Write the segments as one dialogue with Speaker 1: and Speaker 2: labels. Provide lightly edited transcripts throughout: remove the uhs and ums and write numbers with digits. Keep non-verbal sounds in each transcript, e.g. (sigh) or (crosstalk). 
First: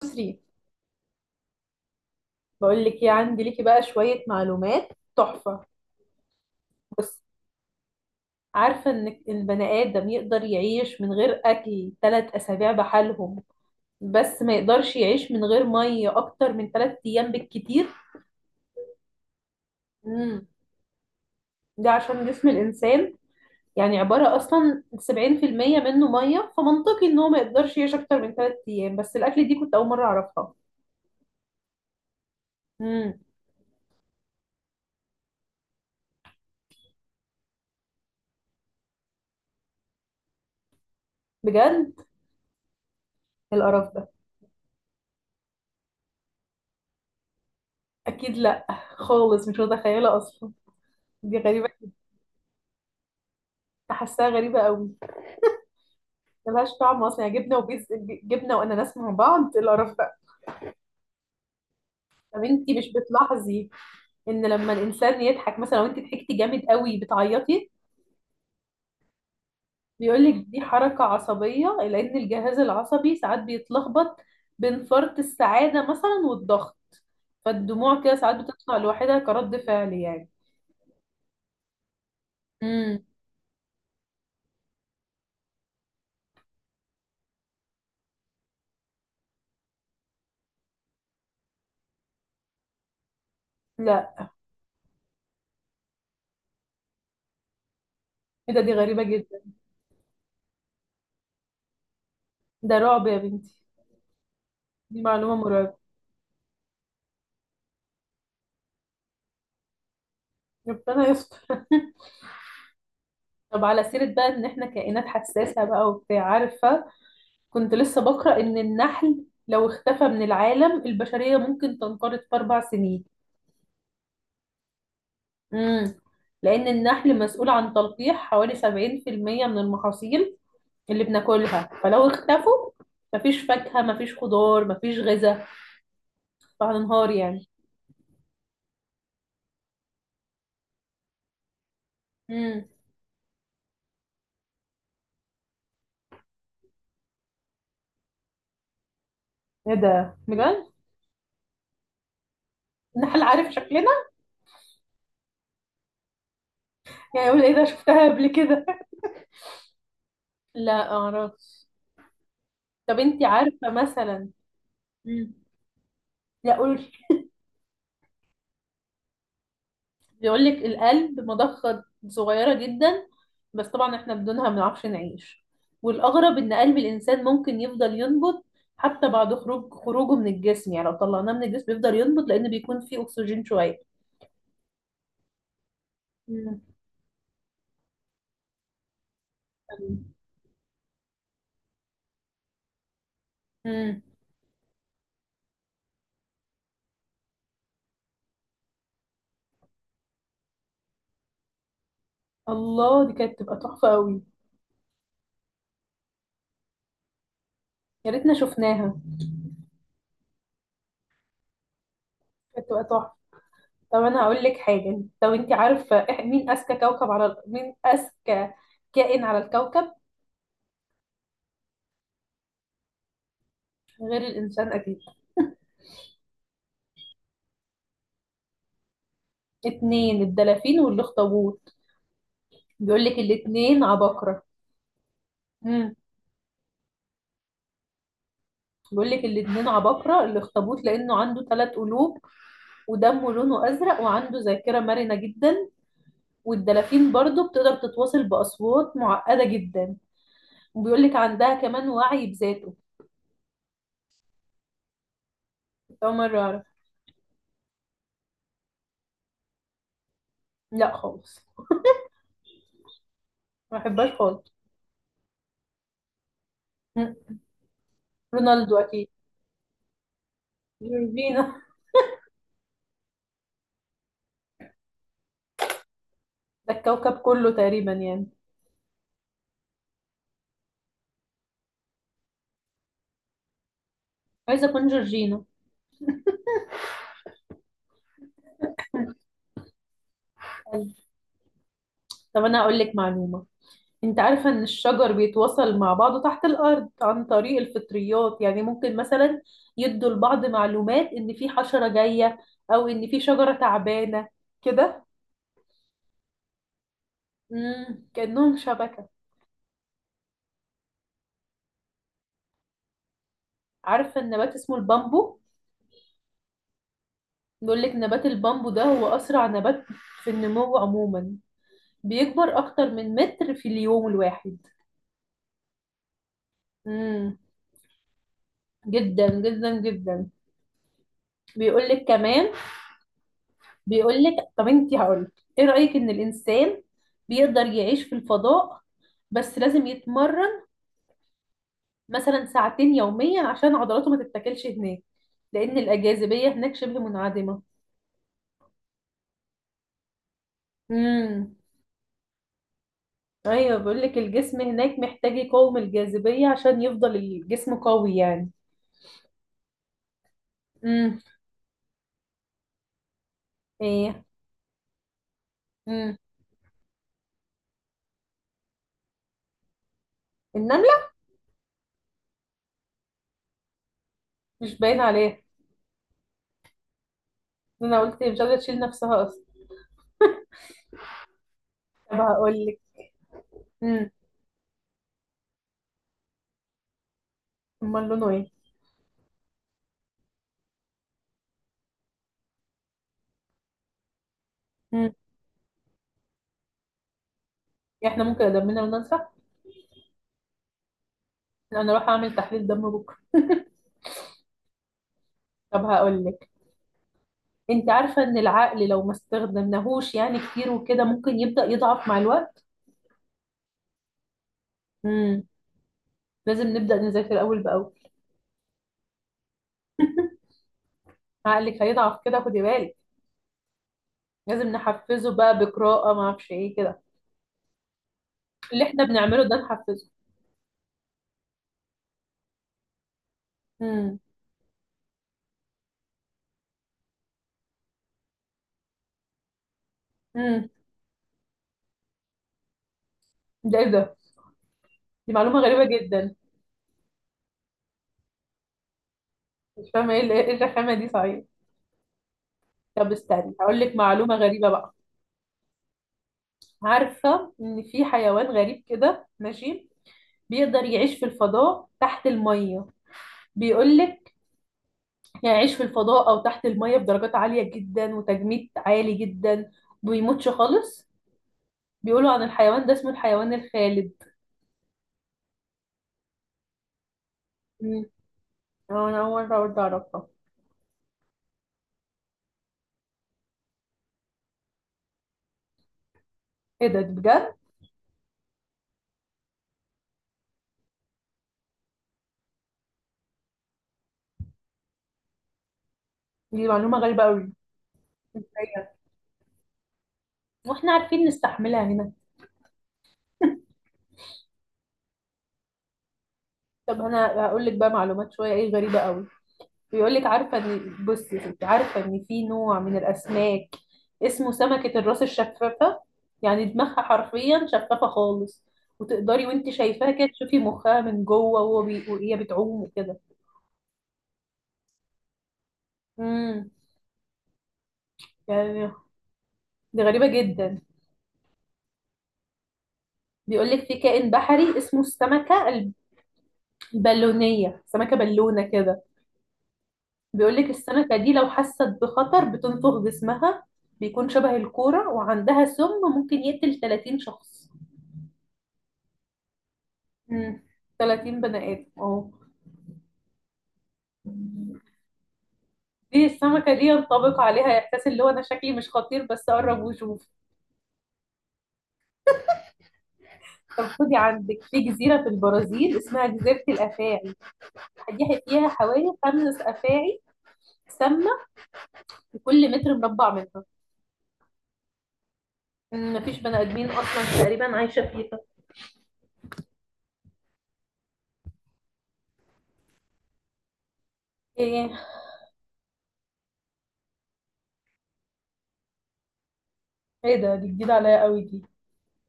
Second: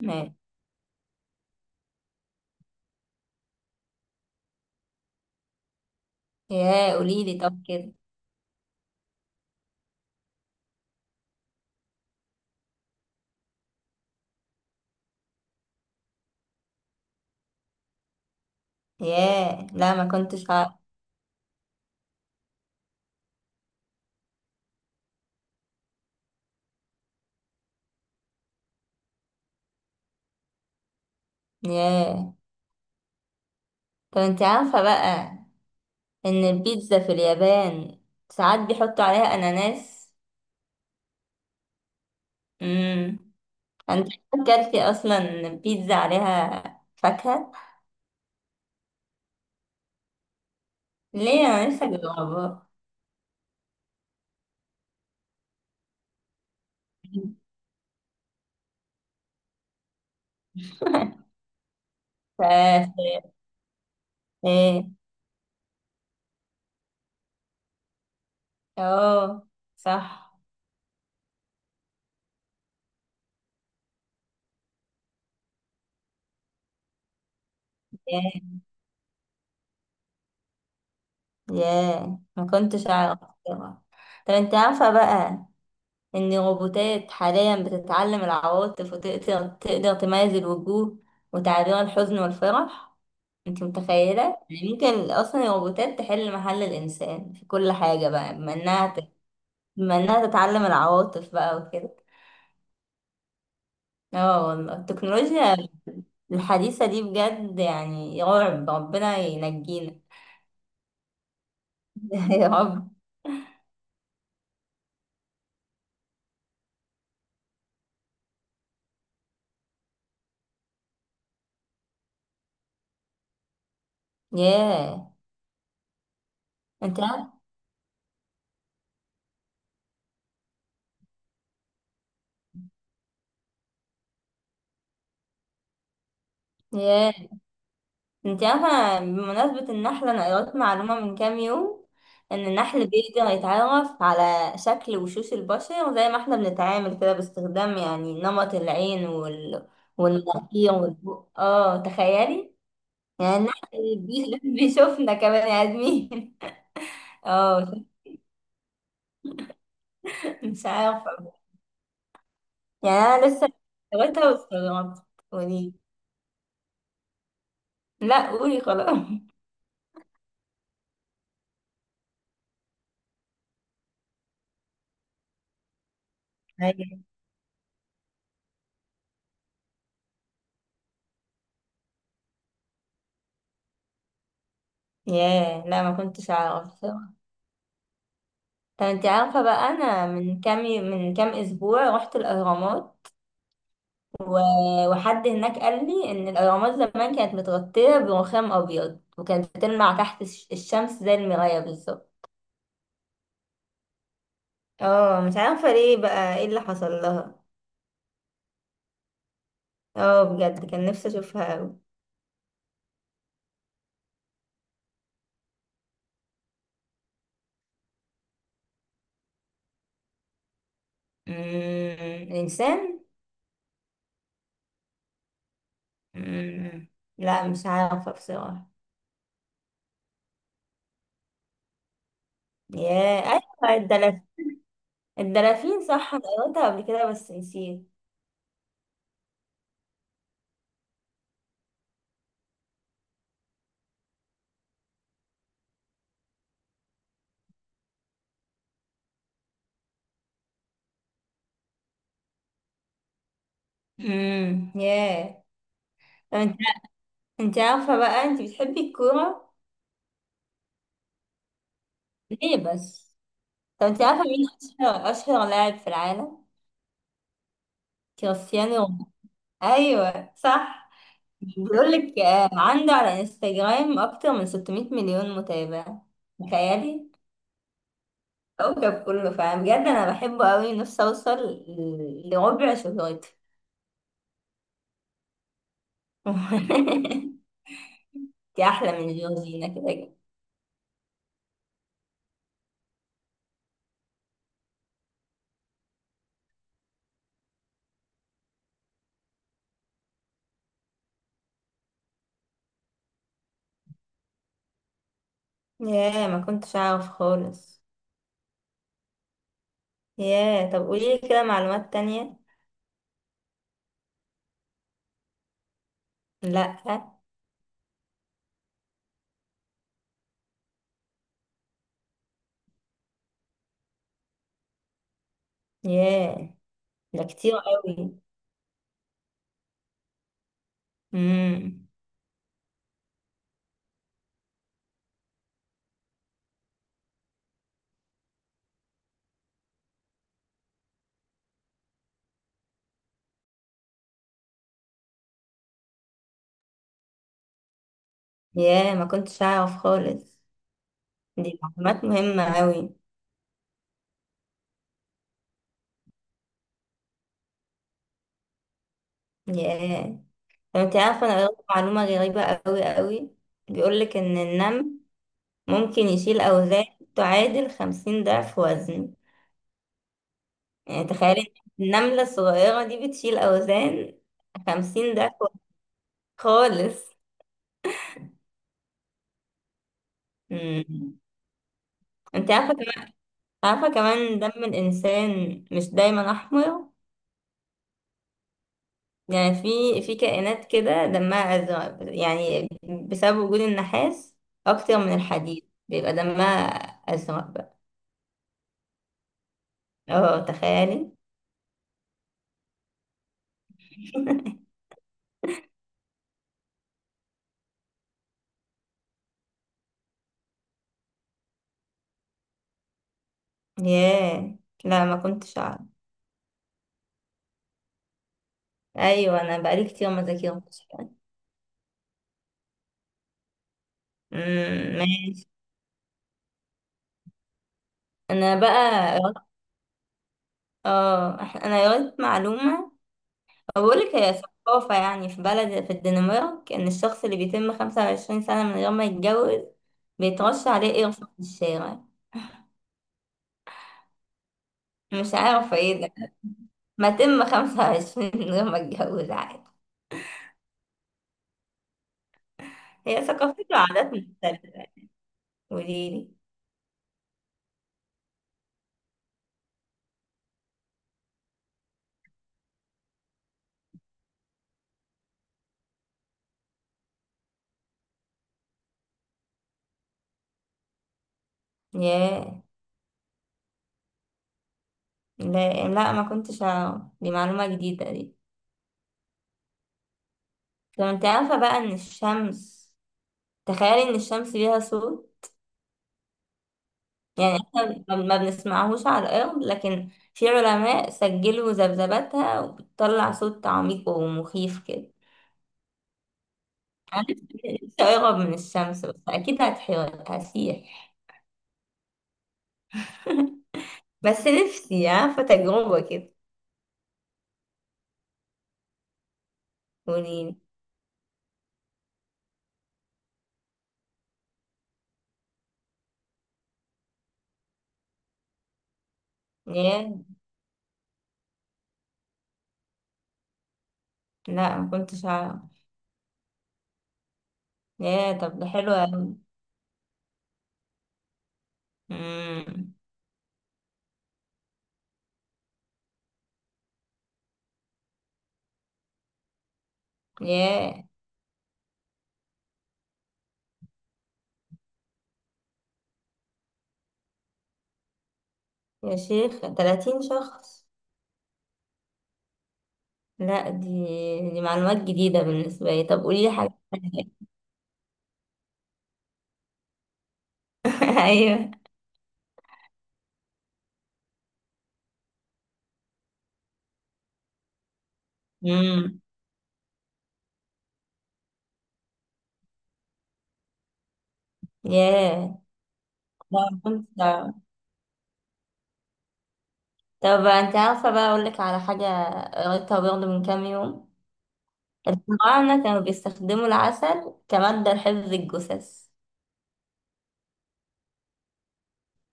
Speaker 1: بصي،
Speaker 2: ما-
Speaker 1: بقول لك ايه. عندي ليكي بقى شوية معلومات تحفة.
Speaker 2: ياه،
Speaker 1: بص،
Speaker 2: قولي لي طب كده.
Speaker 1: عارفة ان البني آدم يقدر يعيش من غير أكل 3 أسابيع بحالهم، بس ما يقدرش يعيش من غير مية أكتر من 3 أيام بالكتير.
Speaker 2: ياه، لا ما
Speaker 1: امم
Speaker 2: كنتش عارف.
Speaker 1: ده عشان جسم الإنسان يعني عبارة أصلا 70% منه مية، فمنطقي إن هو ما يقدرش يعيش أكتر من 3 أيام، بس الأكل دي كنت أول مرة أعرفها.
Speaker 2: ياه
Speaker 1: امم
Speaker 2: طب انت عارفة بقى ان البيتزا في اليابان ساعات بيحطوا عليها اناناس؟
Speaker 1: بجد؟
Speaker 2: امم.
Speaker 1: القرف
Speaker 2: انت
Speaker 1: ده.
Speaker 2: اكلتي اصلا بيتزا عليها فاكهة؟
Speaker 1: أكيد لأ، خالص مش متخيلة أصلا. دي
Speaker 2: ليه، انا
Speaker 1: غريبة،
Speaker 2: لسه جربها.
Speaker 1: حاساها غريبة أوي، ملهاش طعم اصلا. يعني جبنه وبيز، جبنه واناناس مع بعض؟ إيه القرف ده.
Speaker 2: (laughs)
Speaker 1: طب انت مش
Speaker 2: ف
Speaker 1: بتلاحظي ان لما
Speaker 2: ايه،
Speaker 1: الانسان يضحك مثلا، لو انت ضحكتي جامد قوي بتعيطي.
Speaker 2: اه
Speaker 1: بيقول
Speaker 2: صح.
Speaker 1: لك دي حركه عصبيه لان الجهاز العصبي ساعات بيتلخبط بين فرط السعاده مثلا والضغط، فالدموع كده ساعات
Speaker 2: ياه.
Speaker 1: بتطلع لوحدها كرد فعل يعني.
Speaker 2: ياه ما كنتش
Speaker 1: امم
Speaker 2: اعرف. طبعا. طب انت عارفة بقى إن الروبوتات حاليا بتتعلم العواطف وتقدر تميز الوجوه وتعبير الحزن والفرح، انت متخيلة؟
Speaker 1: لا،
Speaker 2: يعني ممكن أصلا الروبوتات تحل محل الإنسان في كل حاجة بقى بما
Speaker 1: ايه ده؟ دي غريبه جدا.
Speaker 2: بما إنها تتعلم العواطف بقى وكده.
Speaker 1: ده رعب يا بنتي،
Speaker 2: اه والله
Speaker 1: دي معلومه
Speaker 2: التكنولوجيا
Speaker 1: مرعبه.
Speaker 2: الحديثة دي بجد، يعني يا رب ربنا ينجينا.
Speaker 1: ربنا يستر. (laughs)
Speaker 2: (laughs) يا رب.
Speaker 1: طب على سيرة بقى ان احنا كائنات حساسة بقى وبتاع، عارفة، كنت لسه بقرأ إن النحل لو اختفى من العالم البشرية ممكن تنقرض في 4 سنين.
Speaker 2: ياه.
Speaker 1: امم لأن
Speaker 2: انت
Speaker 1: النحل
Speaker 2: عارف.
Speaker 1: مسؤول عن تلقيح حوالي 70% من المحاصيل اللي بناكلها، فلو اختفوا مفيش فاكهة مفيش خضار مفيش غذاء، فهننهار
Speaker 2: ياه،
Speaker 1: يعني.
Speaker 2: انت عارفة بمناسبة النحلة، انا قرأت معلومة من كام يوم؟ ان
Speaker 1: امم
Speaker 2: النحل بيقدر يتعرف على شكل وشوش البشر زي ما احنا بنتعامل كده، باستخدام يعني نمط العين وال...
Speaker 1: ايه ده، بجد؟
Speaker 2: والمناخير والبق، اه تخيلي.
Speaker 1: النحل
Speaker 2: يعني
Speaker 1: عارف شكلنا؟
Speaker 2: (laughs) بيشوفنا كمان يا ادمين.
Speaker 1: يعني
Speaker 2: (laughs)
Speaker 1: يقول ايه ده
Speaker 2: اه،
Speaker 1: شفتها قبل كده. (laughs)
Speaker 2: مش
Speaker 1: لا
Speaker 2: عارفة.
Speaker 1: اعرفش.
Speaker 2: يعني
Speaker 1: طب انتي
Speaker 2: انا لسه
Speaker 1: عارفة
Speaker 2: قريتها
Speaker 1: مثلا.
Speaker 2: واستغربت.
Speaker 1: امم
Speaker 2: قولي.
Speaker 1: لا، قولي.
Speaker 2: لا قولي خلاص.
Speaker 1: بيقول لك القلب مضخة صغيرة جدا، بس طبعا احنا بدونها ما بنعرفش نعيش. والأغرب إن
Speaker 2: (laughs)
Speaker 1: قلب
Speaker 2: أيوة.
Speaker 1: الإنسان ممكن يفضل ينبض حتى بعد خروجه من الجسم. يعني لو طلعناه من الجسم يفضل ينبض لأن بيكون فيه أكسجين شوية.
Speaker 2: ياه، لا ما كنتش
Speaker 1: مم.
Speaker 2: اعرف. طب انت عارفة بقى انا من كام اسبوع رحت الاهرامات؟
Speaker 1: مم.
Speaker 2: وحد هناك قال لي ان الاهرامات زمان كانت متغطية برخام ابيض، وكانت بتلمع تحت الشمس زي المراية بالظبط.
Speaker 1: الله، دي كانت تبقى تحفة قوي.
Speaker 2: اه مش عارفة ليه بقى، ايه اللي حصل لها.
Speaker 1: يا ريتنا شفناها،
Speaker 2: اه بجد، كان نفسي اشوفها اوي.
Speaker 1: كانت تبقى تحفة. طب أنا هقول لك حاجة. طب أنت عارفة مين أذكى كوكب على مين أذكى كائن على الكوكب
Speaker 2: مم، انسان.
Speaker 1: غير الإنسان أكيد؟
Speaker 2: مم، لا مش عارفة بصراحة.
Speaker 1: اتنين، الدلافين والأخطبوط. بيقول لك
Speaker 2: ياه ايوه
Speaker 1: الاتنين
Speaker 2: الدلافين.
Speaker 1: عباقرة.
Speaker 2: الدلافين
Speaker 1: امم
Speaker 2: صح، انا قريتها قبل كده بس نسيت.
Speaker 1: بيقول لك الاتنين عباقرة. الاخطبوط لأنه عنده 3 قلوب ودمه لونه أزرق وعنده ذاكرة مرنة جدا، والدلافين برضه بتقدر تتواصل بأصوات معقدة جدا، وبيقول لك عندها كمان وعي بذاته.
Speaker 2: امم. ياه.
Speaker 1: أول مرة أعرف.
Speaker 2: انت عارفة بقى انت بتحبي الكورة؟
Speaker 1: لا خالص،
Speaker 2: ليه بس.
Speaker 1: ما
Speaker 2: طب انت
Speaker 1: بحبهاش
Speaker 2: عارفة مين
Speaker 1: خالص.
Speaker 2: اشهر لاعب في العالم؟
Speaker 1: مم.
Speaker 2: كريستيانو
Speaker 1: رونالدو
Speaker 2: رونالدو.
Speaker 1: أكيد،
Speaker 2: ايوه صح.
Speaker 1: جورجينا.
Speaker 2: بيقول لك آه، عنده على انستجرام اكتر من 600 مليون متابع،
Speaker 1: ده
Speaker 2: تخيلي.
Speaker 1: الكوكب كله تقريبا يعني.
Speaker 2: كوكب كله فعلا، بجد انا بحبه قوي، نفسي اوصل لربع شهرته.
Speaker 1: عايزة أكون جورجينا.
Speaker 2: (laughs) انت احلى من جورجينا كده كده.
Speaker 1: طب أنا أقول لك معلومة. انت عارفة ان الشجر بيتواصل مع بعضه تحت الارض عن طريق الفطريات؟ يعني ممكن مثلا يدوا لبعض معلومات ان في حشرة جاية او ان في شجرة تعبانة، كده.
Speaker 2: ياه ما كنتش اعرف خالص.
Speaker 1: كأنهم شبكة.
Speaker 2: ياه طب قولي لي كده معلومات تانية.
Speaker 1: عارفة النبات اسمه البامبو؟
Speaker 2: لا.
Speaker 1: بيقول لك نبات البامبو ده هو اسرع نبات في النمو عموما، بيكبر اكتر من متر في اليوم الواحد.
Speaker 2: ياه. ده
Speaker 1: امم
Speaker 2: كتير قوي.
Speaker 1: جدا جدا جدا.
Speaker 2: امم.
Speaker 1: بيقول لك كمان، بيقول لك، طب انت، هقول ايه رأيك ان الانسان بيقدر يعيش في الفضاء بس لازم يتمرن مثلا ساعتين يوميا عشان عضلاته ما تتاكلش هناك، لان الجاذبية هناك شبه منعدمة.
Speaker 2: ياه ما كنتش اعرف خالص، دي
Speaker 1: امم
Speaker 2: معلومات مهمة اوي.
Speaker 1: ايوه، بيقول لك الجسم هناك محتاج يقاوم الجاذبية عشان يفضل الجسم قوي يعني.
Speaker 2: ياه طب انت
Speaker 1: امم
Speaker 2: عارفة انا قريت معلومة غريبة اوي اوي؟ بيقولك
Speaker 1: ايه.
Speaker 2: ان النمل ممكن
Speaker 1: امم
Speaker 2: يشيل اوزان تعادل 50 ضعف وزنه. يعني
Speaker 1: النملة
Speaker 2: تخيلي، إن النملة الصغيرة دي بتشيل اوزان
Speaker 1: مش باين
Speaker 2: 50 ضعف
Speaker 1: عليها.
Speaker 2: وزن خالص.
Speaker 1: انا قلت مش قادرة تشيل نفسها اصلا.
Speaker 2: امم.
Speaker 1: طب
Speaker 2: انت
Speaker 1: هقول
Speaker 2: عارفة
Speaker 1: لك.
Speaker 2: كمان، عارفة
Speaker 1: امم
Speaker 2: كمان دم الانسان مش دايما احمر؟
Speaker 1: امال لونه ايه؟
Speaker 2: يعني في كائنات كده دمها أزرق، يعني بسبب وجود النحاس أكتر من
Speaker 1: امم
Speaker 2: الحديد بيبقى دمها أزرق بقى.
Speaker 1: احنا ممكن دمنا وننسى.
Speaker 2: اه تخيلي.
Speaker 1: انا اروح اعمل تحليل دم بكره.
Speaker 2: (laughs)
Speaker 1: طب هقول لك، انت عارفه ان العقل لو ما استخدمناهوش يعني كتير وكده ممكن يبدا يضعف مع الوقت.
Speaker 2: ياه، لا ما
Speaker 1: امم
Speaker 2: كنتش أعرف.
Speaker 1: لازم نبدا نذاكر اول باول.
Speaker 2: أيوة، أنا بقالي كتير ما ذاكرتش يعني.
Speaker 1: (laughs) عقلك هيضعف كده، خدي بالك. لازم
Speaker 2: أمم،
Speaker 1: نحفزه
Speaker 2: ماشي.
Speaker 1: بقى بقراءه، ما اعرفش ايه كده،
Speaker 2: أنا
Speaker 1: اللي
Speaker 2: بقى
Speaker 1: احنا بنعمله ده نحفزه.
Speaker 2: اه أنا قريت معلومة، بقولك
Speaker 1: امم
Speaker 2: هي ثقافة يعني في بلد في الدنمارك، إن الشخص اللي بيتم 25 سنة من غير ما يتجوز بيترش
Speaker 1: امم
Speaker 2: عليه قرفة في الشارع.
Speaker 1: ده ايه ده؟
Speaker 2: مش
Speaker 1: دي معلومه
Speaker 2: عارفة
Speaker 1: غريبه
Speaker 2: ايه ده.
Speaker 1: جدا.
Speaker 2: ما تم 25 من غير ما اتجوز عادي،
Speaker 1: مش فاهمه ايه ايه الرخامه دي صحيح. طب
Speaker 2: هي
Speaker 1: استني
Speaker 2: ثقافات
Speaker 1: هقول لك
Speaker 2: وعادات
Speaker 1: معلومه غريبه
Speaker 2: مختلفة.
Speaker 1: بقى.
Speaker 2: قوليلي.
Speaker 1: عارفه ان في حيوان غريب كده ماشي بيقدر يعيش في الفضاء تحت الميه؟ بيقول لك يعني يعيش في الفضاء أو تحت المية بدرجات عالية جدا وتجميد عالي جدا، بيموتش خالص. بيقولوا عن
Speaker 2: ياه.
Speaker 1: الحيوان ده اسمه الحيوان الخالد.
Speaker 2: لا لا ما كنتش أعرف، دي معلومة
Speaker 1: مم.
Speaker 2: جديدة دي.
Speaker 1: أه، أنا أول مرة برضه أعرفها.
Speaker 2: طب انت عارفة بقى ان الشمس، تخيلي ان الشمس ليها صوت؟
Speaker 1: إيه ده
Speaker 2: يعني
Speaker 1: بجد؟
Speaker 2: احنا ما بنسمعهوش على الأرض، لكن في علماء سجلوا ذبذباتها وبتطلع صوت عميق ومخيف كده.
Speaker 1: دي معلومة
Speaker 2: أنا
Speaker 1: غريبة أوي.
Speaker 2: نفسي، نفسي أقرب من
Speaker 1: إزاي يعني؟
Speaker 2: الشمس، بس أكيد هتحير،
Speaker 1: وإحنا
Speaker 2: هسيح.
Speaker 1: عارفين نستحملها هنا.
Speaker 2: (laughs) بس نفسي عارفة تجربة كده.
Speaker 1: طب أنا هقول لك بقى معلومات شوية إيه غريبة أوي. بيقول لك،
Speaker 2: قوليلي.
Speaker 1: عارفه ان، بصي يا ستي، عارفه ان في نوع من الاسماك اسمه سمكه الراس الشفافه. يعني دماغها حرفيا شفافه خالص، وتقدري وانت شايفاها كده تشوفي مخها من جوه وهي بتعوم وكده.
Speaker 2: لا ما كنتش اعرف،
Speaker 1: امم
Speaker 2: يا طب ده حلو
Speaker 1: يعني
Speaker 2: أوي.
Speaker 1: دي غريبه جدا.
Speaker 2: امم.
Speaker 1: بيقول لك في كائن بحري اسمه السمكه البالونيه، سمكه بالونه كده. بيقول لك
Speaker 2: يا
Speaker 1: السمكه دي لو حست بخطر بتنفخ جسمها، بيكون شبه الكوره، وعندها سم ممكن يقتل 30 شخص.
Speaker 2: يا شيخ، 30
Speaker 1: مم.
Speaker 2: شخص!
Speaker 1: 30 بني آدم، اه.
Speaker 2: لا دي معلومات جديدة بالنسبة لي، طب
Speaker 1: دي
Speaker 2: قولي لي حاجة
Speaker 1: السمكة دي
Speaker 2: تانية.
Speaker 1: ينطبق عليها إحساس اللي هو أنا شكلي مش خطير بس قرب وشوف.
Speaker 2: (laughs) ايوه.
Speaker 1: طب خدي عندك، في جزيرة في البرازيل اسمها جزيرة الأفاعي، دي فيها حوالي
Speaker 2: امم.
Speaker 1: 5 أفاعي سامة في كل متر مربع منها.
Speaker 2: يا.
Speaker 1: مفيش
Speaker 2: لا
Speaker 1: بني
Speaker 2: ما
Speaker 1: آدمين
Speaker 2: كنتش
Speaker 1: أصلا
Speaker 2: اعرف.
Speaker 1: تقريبا عايشة فيها.
Speaker 2: طب انت عارفة بقى، اقول لك على حاجة قريتها برضه من كام يوم؟
Speaker 1: إيه
Speaker 2: الفراعنة كانوا بيستخدموا العسل كمادة لحفظ الجثث.
Speaker 1: إيه ده، دي جديدة عليا قوي دي.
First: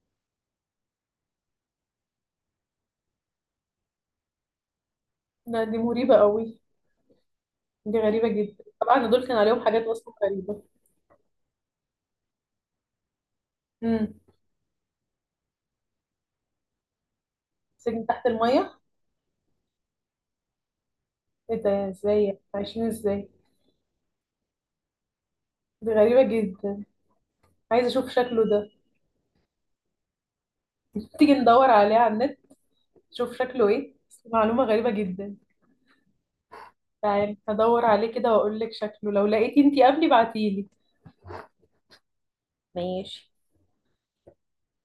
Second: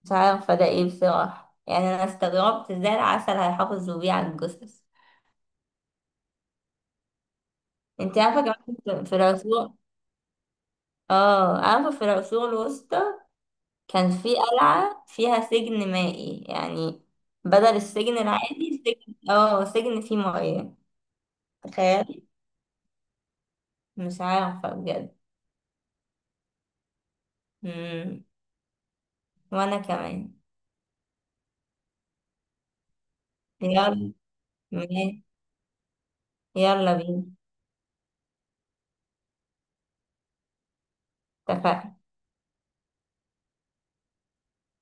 Speaker 2: مش عارفة ده ايه بصراحة، يعني انا استغربت ازاي العسل هيحافظوا بيه على الجثث.
Speaker 1: لا دي مريبة قوي، دي
Speaker 2: انت
Speaker 1: غريبة
Speaker 2: عارفة
Speaker 1: جدا.
Speaker 2: كمان، في
Speaker 1: طبعا
Speaker 2: في
Speaker 1: دول كان عليهم
Speaker 2: العصور،
Speaker 1: حاجات أصلا غريبة.
Speaker 2: اه عارفة في العصور الوسطى كان
Speaker 1: امم
Speaker 2: في قلعة فيها سجن مائي، يعني بدل
Speaker 1: سجن
Speaker 2: السجن
Speaker 1: تحت المية؟
Speaker 2: العادي سجن، اه سجن فيه مياه.
Speaker 1: إيه ده، إزاي
Speaker 2: تخيل.
Speaker 1: يعني؟ عايشين إزاي؟
Speaker 2: مش عارفة بجد.
Speaker 1: دي غريبة جدا. عايزة أشوف
Speaker 2: مم.
Speaker 1: شكله ده.
Speaker 2: وانا كمان.
Speaker 1: تيجي ندور عليه على النت، نشوف شكله إيه،
Speaker 2: يلا
Speaker 1: بس معلومة غريبة
Speaker 2: ماشي.
Speaker 1: جدا.
Speaker 2: يلا بينا.
Speaker 1: تعالي هدور عليه كده وأقول لك شكله. لو لقيتي أنتي قبلي بعتيلي.
Speaker 2: اتفقنا.
Speaker 1: ماشي.